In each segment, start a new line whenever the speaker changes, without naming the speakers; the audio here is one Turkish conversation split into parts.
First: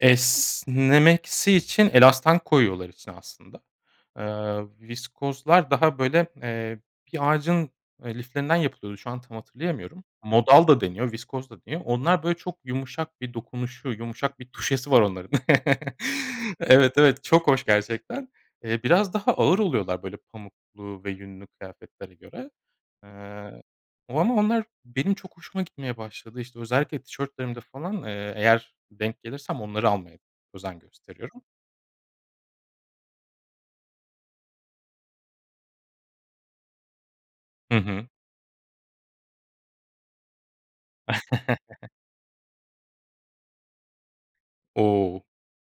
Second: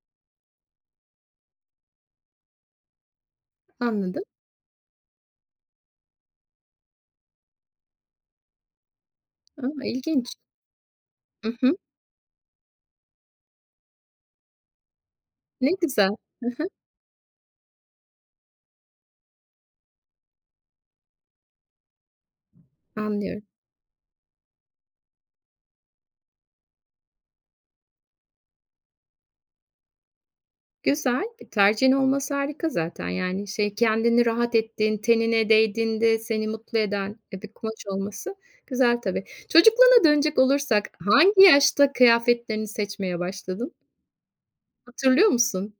Esnemesi için elastan koyuyorlar içine aslında.
Anladım.
Iıı, viskozlar daha, böyle, eee, bir ağacın, eee, liflerinden yapılıyordu. Şu an tam
Imm,
hatırlayamıyorum.
ilginç.
Modal da deniyor, viskoz
Hı
da
hı.
deniyor. Onlar böyle çok yumuşak bir dokunuşu, yumuşak bir tuşesi var onların.
Ne güzel. Hı hı.
Evet, evet, çok hoş gerçekten. Eee, biraz daha ağır oluyorlar, böyle, pamuklu ve yünlü kıyafetlere göre.
Anlıyorum.
Eee, o ama onlar benim çok hoşuma gitmeye başladı. İşte, özellikle tişörtlerimde falan, eee, eğer denk gelirsem onları almaya özen
Güzel,
gösteriyorum.
e, tercihin olması harika zaten. Yani, şey, kendini rahat ettiğin tenine değdiğinde seni mutlu eden, eee, bir
Hı
kumaş
hı.
olması güzel, tabii. Çocukluğuna dönecek olursak, hangi yaşta kıyafetlerini seçmeye başladın?
O!
Hatırlıyor musun?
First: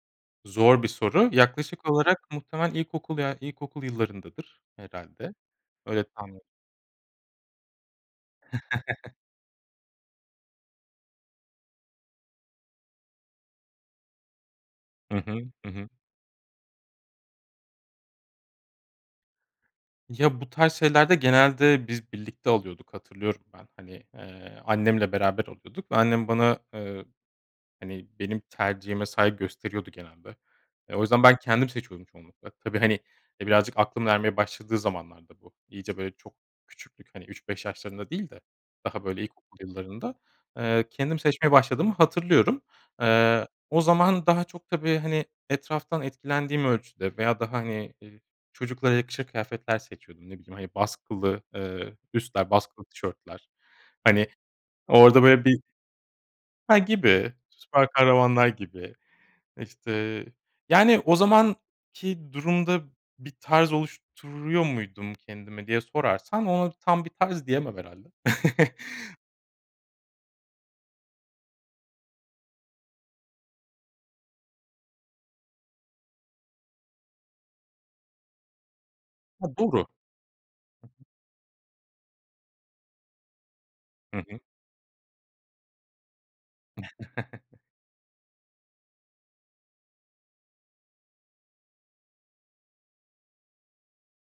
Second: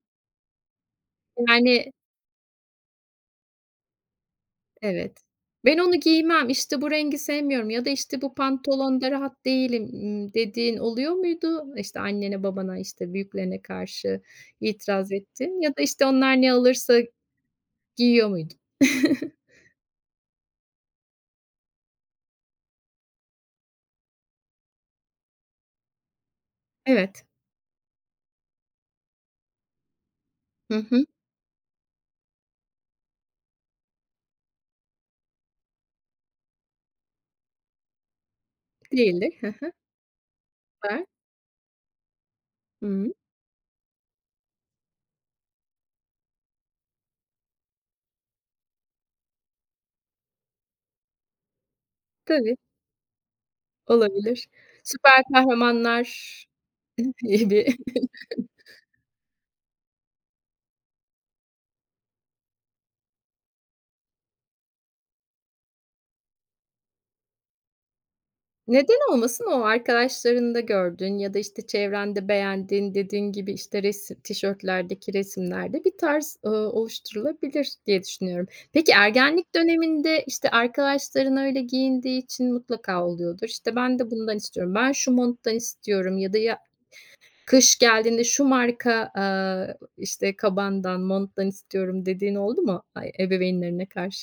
Zor bir soru. Yaklaşık
Yani
olarak muhtemelen ilkokul ya ilkokul yıllarındadır
Evet.
herhâlde.
"Ben onu
Öyle tahmin
giymem, işte, bu rengi sevmiyorum ya da, işte, bu pantolonda rahat değilim." ımm, dediğin oluyor muydu? İşte, annene, babana, işte, büyüklerine karşı itiraz
Hı hı.
ettin
Hı
ya da,
hı.
işte, onlar ne alırsa giyiyor muydun?
Ya, bu tarz şeylerde genelde biz birlikte alıyorduk, hatırlıyorum ben. Hani, eee, annemle beraber alıyorduk ve annem bana, eee,
Evet.
hani, benim tercihime saygı gösteriyordu genelde.
Hı
E, o
hı.
yüzden ben kendim seçiyordum çoğunlukla. Tabii, hani, e, birazcık aklımın ermeye başladığı zamanlarda bu iyice, böyle, çok küçüklük, hani, 3-5 yaşlarında değil de daha, böyle,
[unintelligible] Hı
ilkokul
hı.
yıllarında, eee,
Süper.
kendim seçmeye başladığımı hatırlıyorum.
Hıı.
Eee, o zaman daha çok, tabii, hani, etraftan etkilendiğim ölçüde veya daha, hani, ııı, çocuklara yakışır kıyafetler seçiyordum. Ne bileyim, hani, baskılı, ııı, üstler,
Tabii.
baskılı tişörtler. Hani,
Olabilir. Süper
orada böyle bir
kahramanlar
Ha,
[unintelligible]
gibi, süper kahramanlar gibi. İşte, yani, o zamanki durumda bir tarz oluşturuyor muydum kendime diye sorarsan, ona tam bir tarz diyemem herhâlde.
Neden olmasın, o arkadaşlarında gördüğün ya da, işte, çevrende beğendiğin dediğin gibi, işte, resi tişörtlerdeki resimlerde bir tarz, ııı, oluşturulabilir diye düşünüyorum. Peki,
Ha,
ergenlik
doğru. Hı
döneminde, işte,
hı.
arkadaşların öyle giyindiği için mutlaka oluyordur. İşte, ben de
Hı
bundan
hı.
istiyorum. "Ben şu monttan istiyorum." ya da ya kış geldiğinde "Şu marka," aaa, işte, "kabandan, monttan istiyorum." dediğin oldu mu ai ebeveynlerine karşı?